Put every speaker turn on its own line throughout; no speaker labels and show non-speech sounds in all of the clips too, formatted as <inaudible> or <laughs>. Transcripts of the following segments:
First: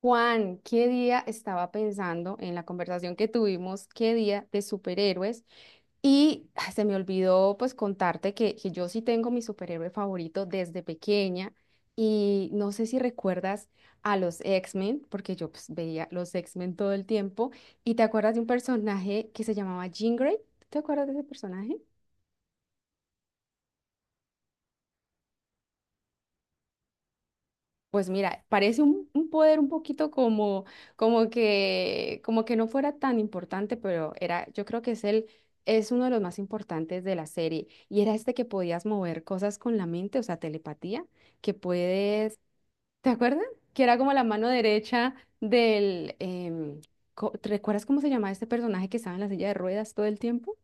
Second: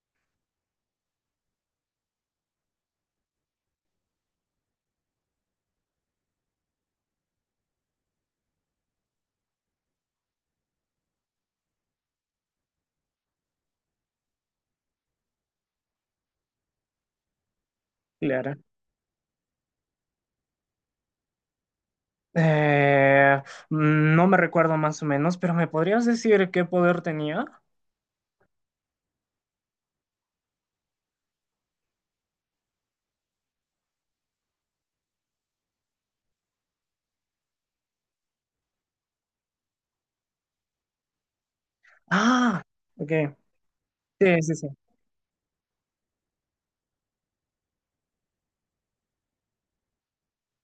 Juan, ¿qué día estaba pensando en la conversación que tuvimos, qué día de superhéroes? Se me olvidó pues contarte que yo sí tengo mi superhéroe favorito desde pequeña y no sé si recuerdas a los X-Men, porque yo pues, veía los X-Men todo el tiempo y te acuerdas de un
Clara,
personaje que se llamaba Jean Grey. ¿Te acuerdas de ese personaje?
Eh, no me recuerdo más o menos, pero ¿me podrías decir qué poder tenía?
Pues mira, parece un poder un poquito como, como que no fuera tan importante, pero era, yo creo que es uno de los más importantes de la serie. Y era este que podías mover cosas con la mente, o sea, telepatía, que puedes,
Ah,
¿te
ok.
acuerdas? Que era como la
Sí,
mano
sí, sí.
derecha del. ¿Te recuerdas cómo se llamaba este personaje que estaba en la silla de ruedas todo el tiempo?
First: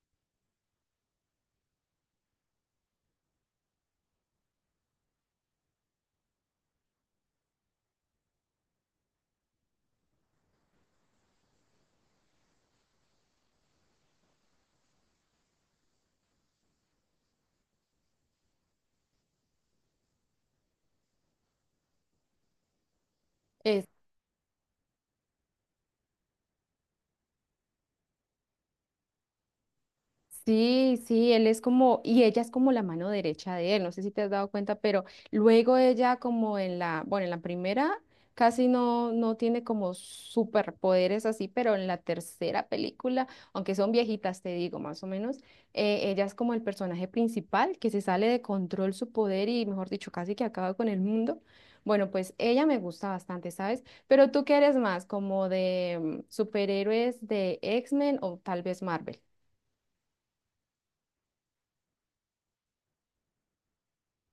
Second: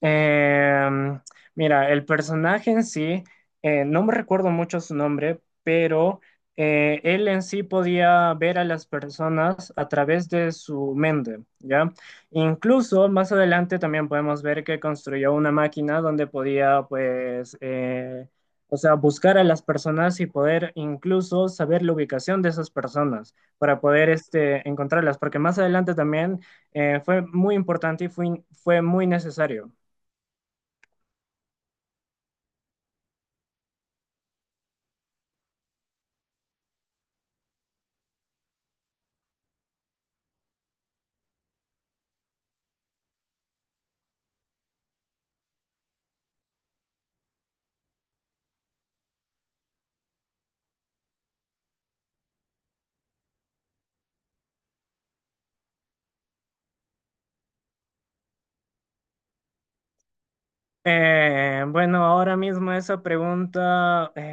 Em, Mira, el personaje en sí, no me recuerdo mucho su nombre, pero él en sí podía ver a las personas a través de su mente, ¿ya? Incluso más adelante también podemos ver que construyó una máquina donde podía, pues, o sea, buscar a las personas y poder incluso saber la ubicación de esas personas para poder, este, encontrarlas, porque más adelante también fue muy importante y fue muy necesario.
Sí, sí, él es como, y ella es como la mano derecha de él, no sé si te has dado cuenta, pero luego ella como en la, bueno, en la primera casi no tiene como superpoderes así, pero en la tercera película, aunque son viejitas, te digo, más o menos, ella es como el personaje principal que se sale de control su poder y, mejor dicho, casi que acaba con el mundo. Bueno, pues ella me gusta bastante, ¿sabes? Pero tú qué eres más, como de superhéroes de X-Men o tal vez Marvel.
Bueno, ahora mismo esa pregunta,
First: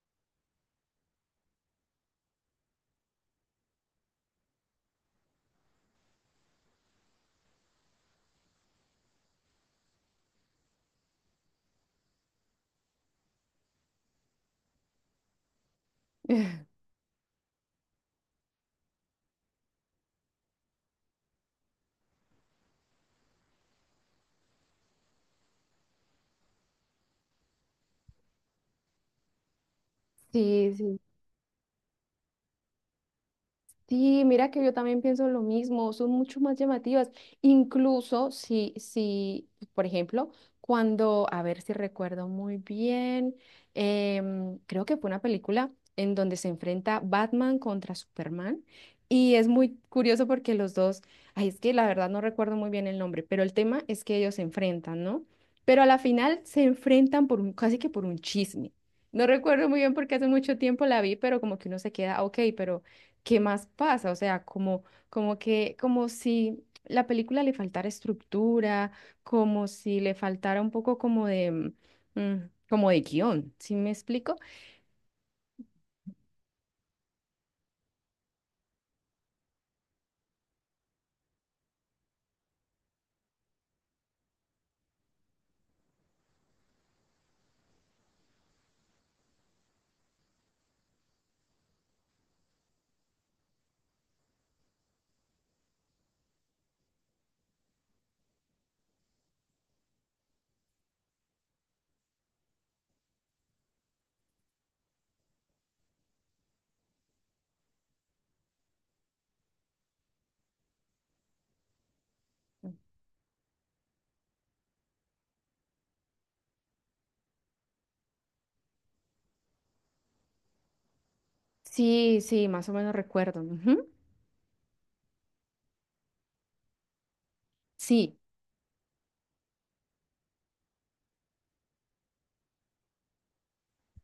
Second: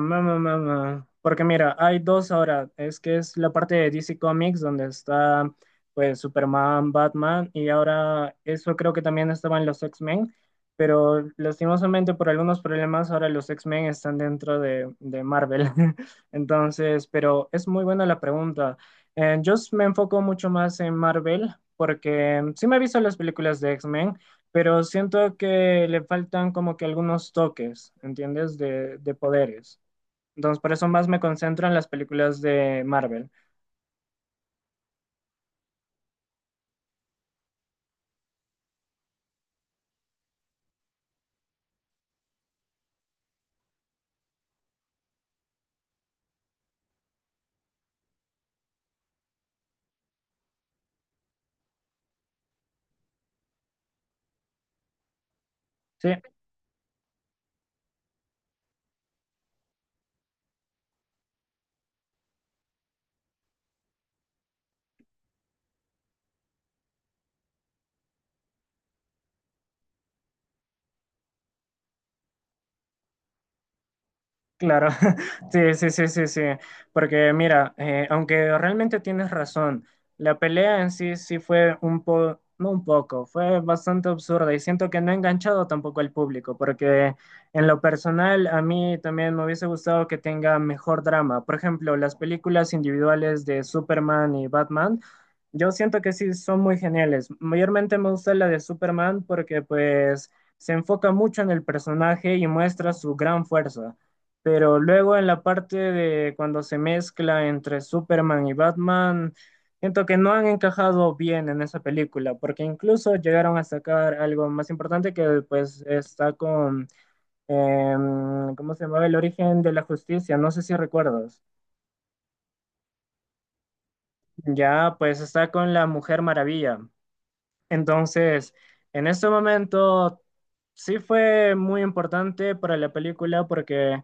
ma, ma, ma, ma. Porque mira, hay dos ahora, es que es la parte de DC Comics donde está pues Superman, Batman y ahora eso creo que también estaban los X-Men, pero lastimosamente por algunos problemas ahora los X-Men están dentro de, Marvel. <laughs>
<laughs>
Entonces, pero es muy buena la pregunta. Me enfoco mucho más en Marvel porque sí me he visto las películas de X-Men, pero siento que le faltan como que algunos toques, ¿entiendes? De poderes. Entonces,
Sí,
por eso
sí,
más me concentro en las películas de Marvel.
sí, mira que yo también pienso lo mismo, son mucho más llamativas, incluso si, si, por ejemplo, cuando, a ver si recuerdo muy bien, creo que fue una película en donde se enfrenta Batman contra Superman y es muy curioso porque los dos, ay, es que la verdad no recuerdo muy bien el nombre, pero el tema es que ellos se enfrentan, ¿no? Pero a la
Sí,
final se enfrentan por un, casi que por un chisme. No recuerdo muy bien porque hace mucho tiempo la vi, pero como que uno se queda, ok, pero ¿qué más pasa? O sea, como, como que, como si la película le faltara estructura, como si le faltara un poco como de, mm, Como de guión, ¿sí me explico?
claro, <laughs> sí, sí, sí, sí, sí, porque mira, aunque realmente tienes razón, la pelea en sí sí fue no un poco, fue bastante absurda y siento que no ha enganchado tampoco al público, porque en lo personal a mí también me hubiese gustado que tenga mejor drama. Por ejemplo, las películas individuales de Superman y Batman, yo siento que sí son muy geniales. Mayormente me gusta la de Superman porque pues se enfoca mucho en el personaje y muestra su gran fuerza. Pero luego en la parte de cuando se mezcla entre Superman y Batman, siento que no han encajado bien en esa película, porque incluso llegaron a sacar algo más importante que pues está con, ¿cómo se llamaba? El origen de la justicia, no sé si recuerdas.
Sí, sí, más o menos recuerdo. Ujú.
Ya pues está con la Mujer Maravilla.
Sí.
Entonces, en este momento sí fue muy importante para la película porque...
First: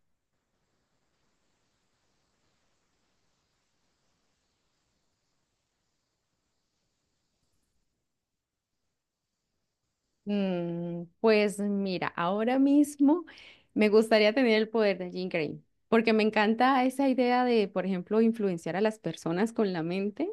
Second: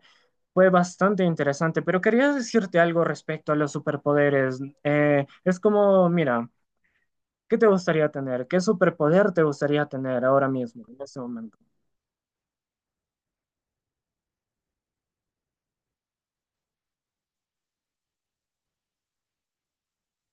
Fue bastante interesante, pero quería decirte algo respecto a los superpoderes. Es como, mira, ¿qué te gustaría tener? ¿Qué superpoder te gustaría tener ahora mismo, en este momento?
Pues mira, ahora mismo me gustaría tener el poder de Jean Grey, porque me encanta esa idea de, por ejemplo, influenciar a las personas con la mente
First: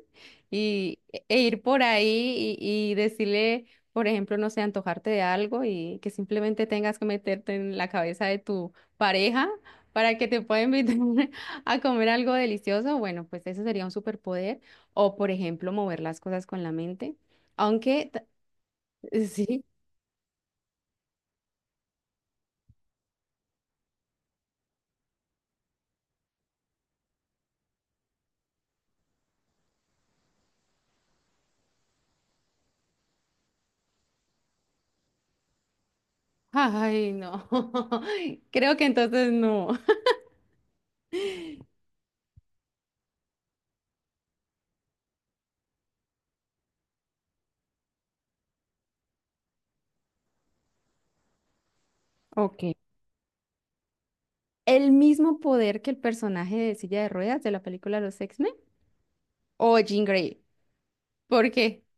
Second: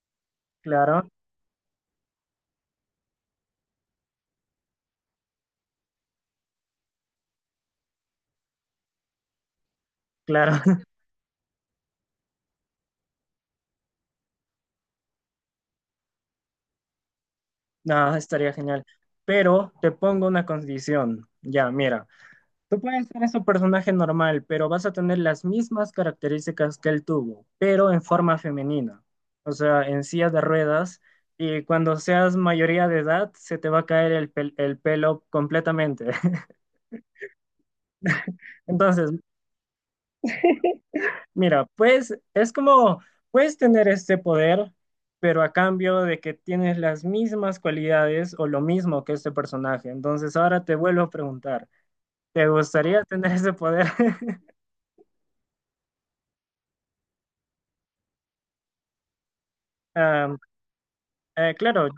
y,
Claro,
ir por ahí y decirle, por ejemplo, no sé, antojarte de algo y que simplemente tengas que meterte en la cabeza de tu pareja para que te pueda
claro. <laughs>
invitar <laughs> a comer algo delicioso. Bueno, pues ese sería un superpoder. O, por ejemplo, mover las cosas con la mente. Aunque,
No,
ta-
estaría genial.
<laughs> sí.
Pero te pongo una condición. Ya, mira, tú puedes ser ese personaje normal, pero vas a tener las mismas características que él tuvo, pero en forma femenina, o sea, en silla de ruedas, y cuando seas mayoría de edad, se te va a caer el pelo completamente. <laughs>
Ay, no. <laughs> Creo que
Entonces,
entonces no.
mira, pues es como, puedes tener este poder, pero a cambio de que tienes las mismas cualidades o lo mismo que este personaje. Entonces, ahora te vuelvo a preguntar, ¿te
Ok.
gustaría tener ese poder? <laughs>
¿El mismo poder que el personaje de silla de ruedas de la película Los X-Men? ¿O Jean
Ah,
Grey? ¿Por qué?
claro,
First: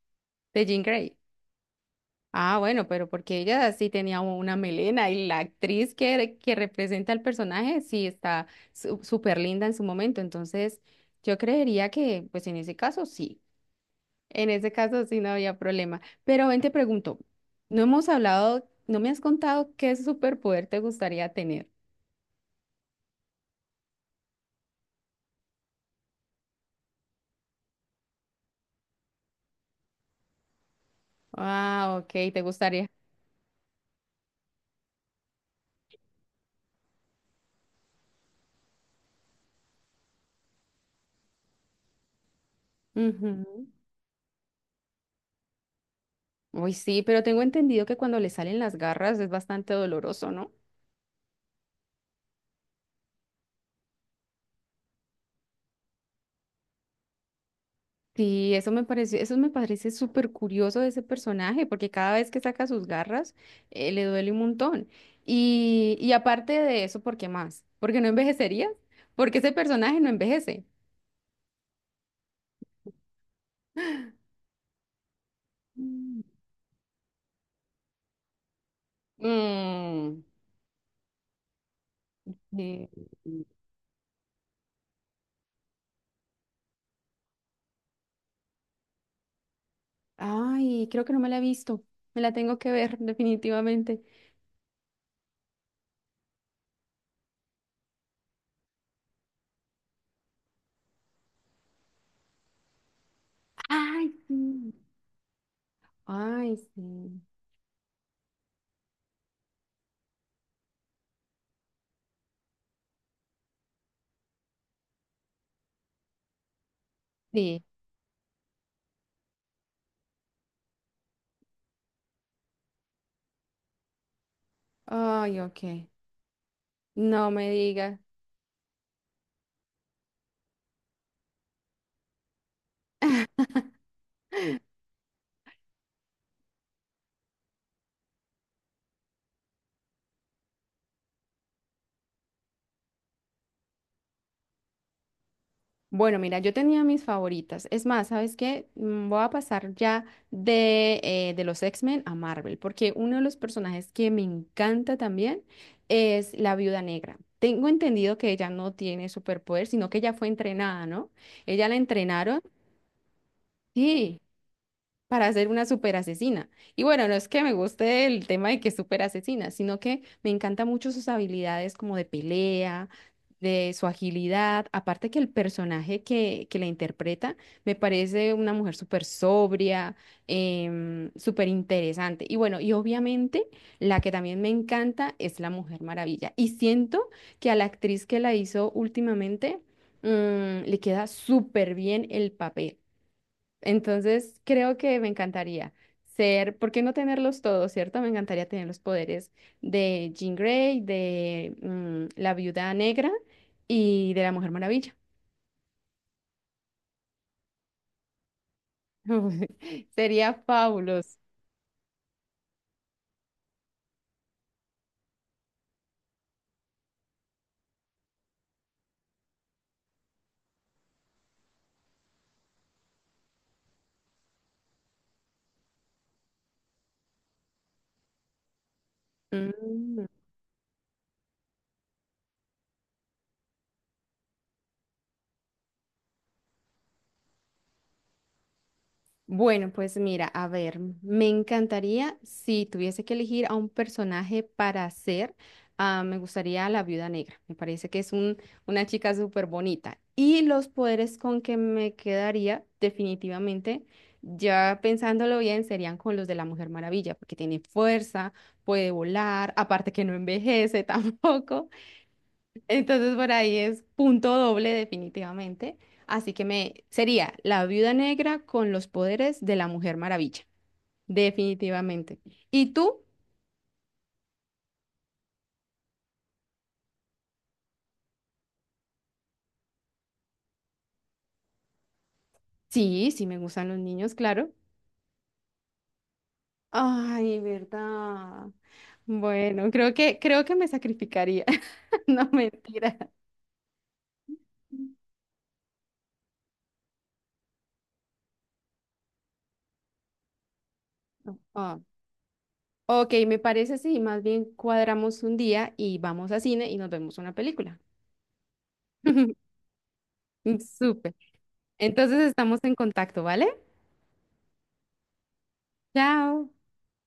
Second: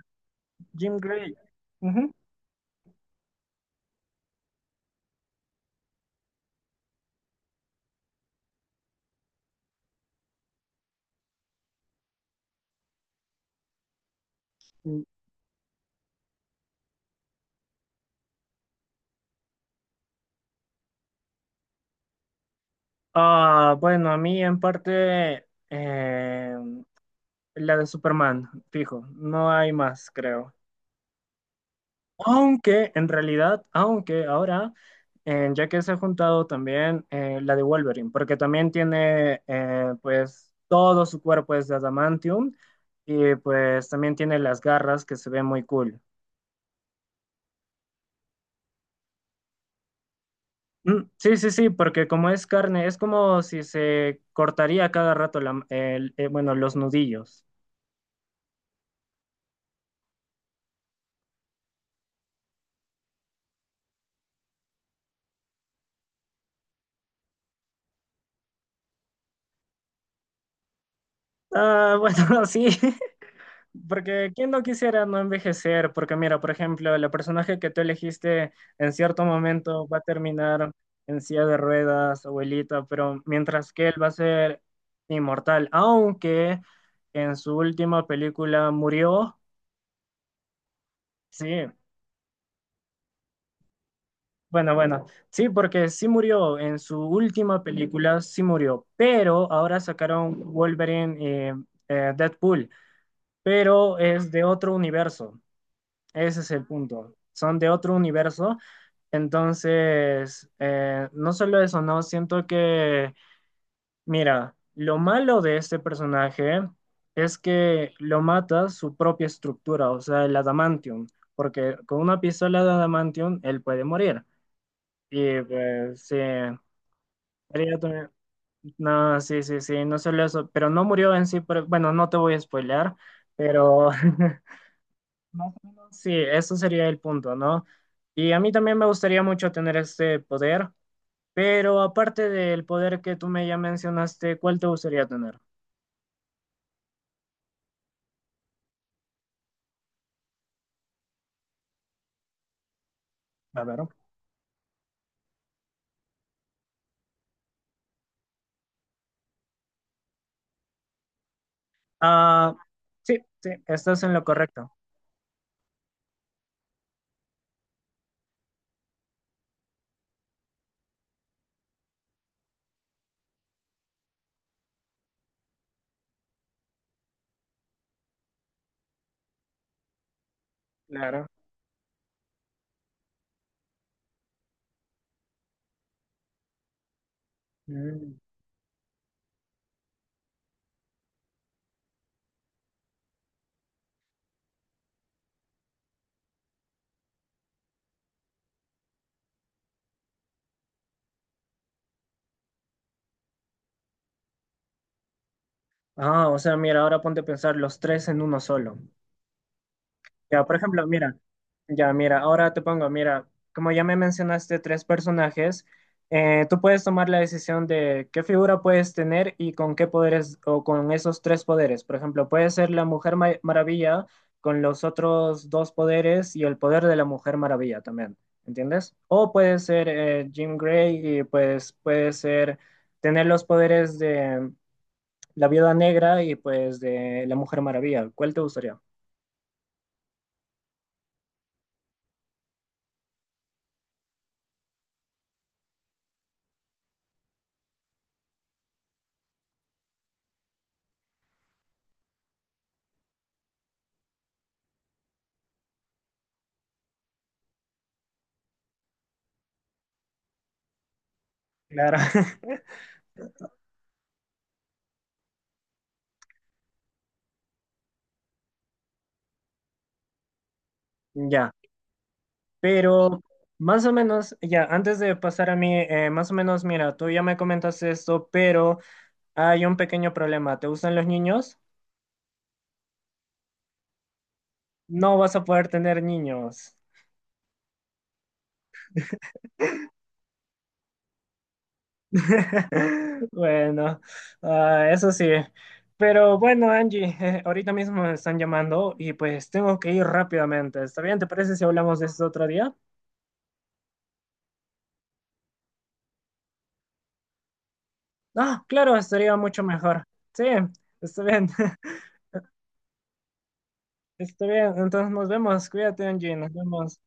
De Jean
Jim
Grey.
Gray. Ujú.
Ah, bueno, pero porque ella sí tenía una melena y la actriz que representa al personaje sí está súper linda en su momento. Entonces, yo creería que, pues en ese caso sí. En ese caso sí no había problema. Pero ven, te pregunto, no hemos hablado, no me has contado qué superpoder te gustaría tener.
Ah, bueno, a mí en parte la de Superman, fijo, no hay más, creo.
Ah, ok, te gustaría.
Aunque en realidad, ya que se ha juntado también la de Wolverine, porque también tiene pues todo su cuerpo es de adamantium y
Ujú.
pues también tiene las garras que se ven muy cool.
Uy, sí, pero tengo entendido que cuando le salen las garras es bastante doloroso, ¿no?
Sí, sí, sí, porque como es carne, es como si se cortaría cada rato bueno, los nudillos.
Sí, eso me pareció, eso me parece súper curioso de ese personaje, porque cada vez que saca sus garras, le duele un montón. Y aparte de eso, ¿por qué más? ¿Porque no envejecería? Porque ese personaje no envejece.
Ah, bueno, <laughs> sí, porque quién no quisiera no envejecer, porque
Mm.
mira, por ejemplo, el personaje que tú elegiste en cierto momento va a
Mm,
terminar en silla de ruedas, abuelita,
eh,
pero mientras que él va a ser inmortal, aunque en su última película murió,
Ay, creo que no me la he
sí,
visto. Me la tengo que ver, <laughs> definitivamente.
bueno, bueno, sí, porque sí murió en su última película, sí murió, pero ahora sacaron Wolverine, eh, Deadpool, pero
Ay,
es de
sí.
otro universo, ese es
Ay,
el punto,
sí.
son de otro universo. Entonces, no solo eso, no, mira, lo malo de este personaje es
Sí.
que lo mata su propia estructura, o sea, el adamantium, porque con una pistola de adamantium él puede morir.
Ay,
Y
ok.
pues sí,
No me
haría
digas.
también- No, sí, sí, sí, no solo eso, pero no murió en sí, pero, bueno, no te voy a spoilear,
<laughs>
pero <laughs> más o menos sí, eso sería el punto, ¿no? Y a mí también me gustaría mucho tener este poder, pero aparte del poder que tú me ya mencionaste, ¿cuál te gustaría tener?
Bueno, mira, yo tenía mis favoritas. Es más, ¿sabes qué? Voy a pasar ya de los X-Men a Marvel, porque uno de los
A ver.
personajes que me encanta también es la Viuda Negra. Tengo entendido que ella no tiene superpoder, sino que ella fue entrenada, ¿no? Ella la entrenaron.
Ah, sí, sí, estás en
Sí.
lo correcto.
Para ser una super asesina. Y bueno, no es que me guste el tema de que es super asesina, sino que me encanta mucho sus habilidades como de pelea, de su agilidad. Aparte que el personaje que la interpreta me parece una mujer súper sobria,
Claro.
súper interesante. Y bueno, y obviamente la que también me encanta es la Mujer Maravilla. Y siento que a la actriz que
Mm.
la hizo últimamente, le queda súper bien el papel. Entonces, creo que me encantaría ser, ¿por qué no tenerlos todos, cierto? Me encantaría tener los poderes de Jean Grey, de la Viuda Negra y de la Mujer Maravilla.
Ah, o sea, mira, ahora ponte a pensar los tres en uno solo.
<laughs> Sería
Ya, por ejemplo,
fabuloso.
mira, ya, mira, ahora te pongo, mira, como ya me mencionaste tres personajes, tú puedes tomar la decisión de qué figura puedes tener y con qué poderes o con esos tres poderes. Por ejemplo, puede ser la Maravilla con los otros dos poderes y el poder de la Mujer Maravilla también, ¿entiendes? O puede ser
Mm.
Jean Grey y pues puede ser tener los poderes de la Viuda Negra y pues de la Mujer Maravilla. ¿Cuál te gustaría?
Bueno, pues mira, a ver, me encantaría si tuviese que elegir a un personaje para hacer, ah, me gustaría la Viuda Negra. Me parece que es un, una chica súper bonita. Y los poderes con que me quedaría, definitivamente, ya pensándolo bien, serían con los de la Mujer Maravilla, porque tiene fuerza, puede volar, aparte que no envejece <laughs> tampoco.
Claro. <laughs>
Entonces por ahí es punto doble definitivamente. Así que me sería la Viuda Negra con los poderes de la Mujer Maravilla,
Ya.
definitivamente. ¿Y tú?
Pero más o menos, ya, antes de pasar a mí, más o menos, mira, tú ya me comentaste esto, pero hay un pequeño problema. ¿Te gustan los niños?
Sí, sí me gustan los niños, claro.
No vas a poder tener niños.
Ay, verdad. Bueno, creo que me sacrificaría. <laughs> No, mentira.
<laughs> Bueno, ah, eso sí. Pero bueno, Angie, <laughs> ahorita mismo me están llamando y pues tengo que ir rápidamente. ¿Está bien? ¿Te
No.
parece si
Ah,
hablamos de esto otro día?
ok, me parece sí, más bien cuadramos un día y vamos a cine y nos vemos una película.
Ah, claro, estaría
<laughs>
mucho mejor. Sí,
Súper.
está bien. <laughs>
Entonces estamos en contacto, ¿vale?
Está bien. Entonces nos vemos. Cuídate, Angie.
Chao.
Nos vemos.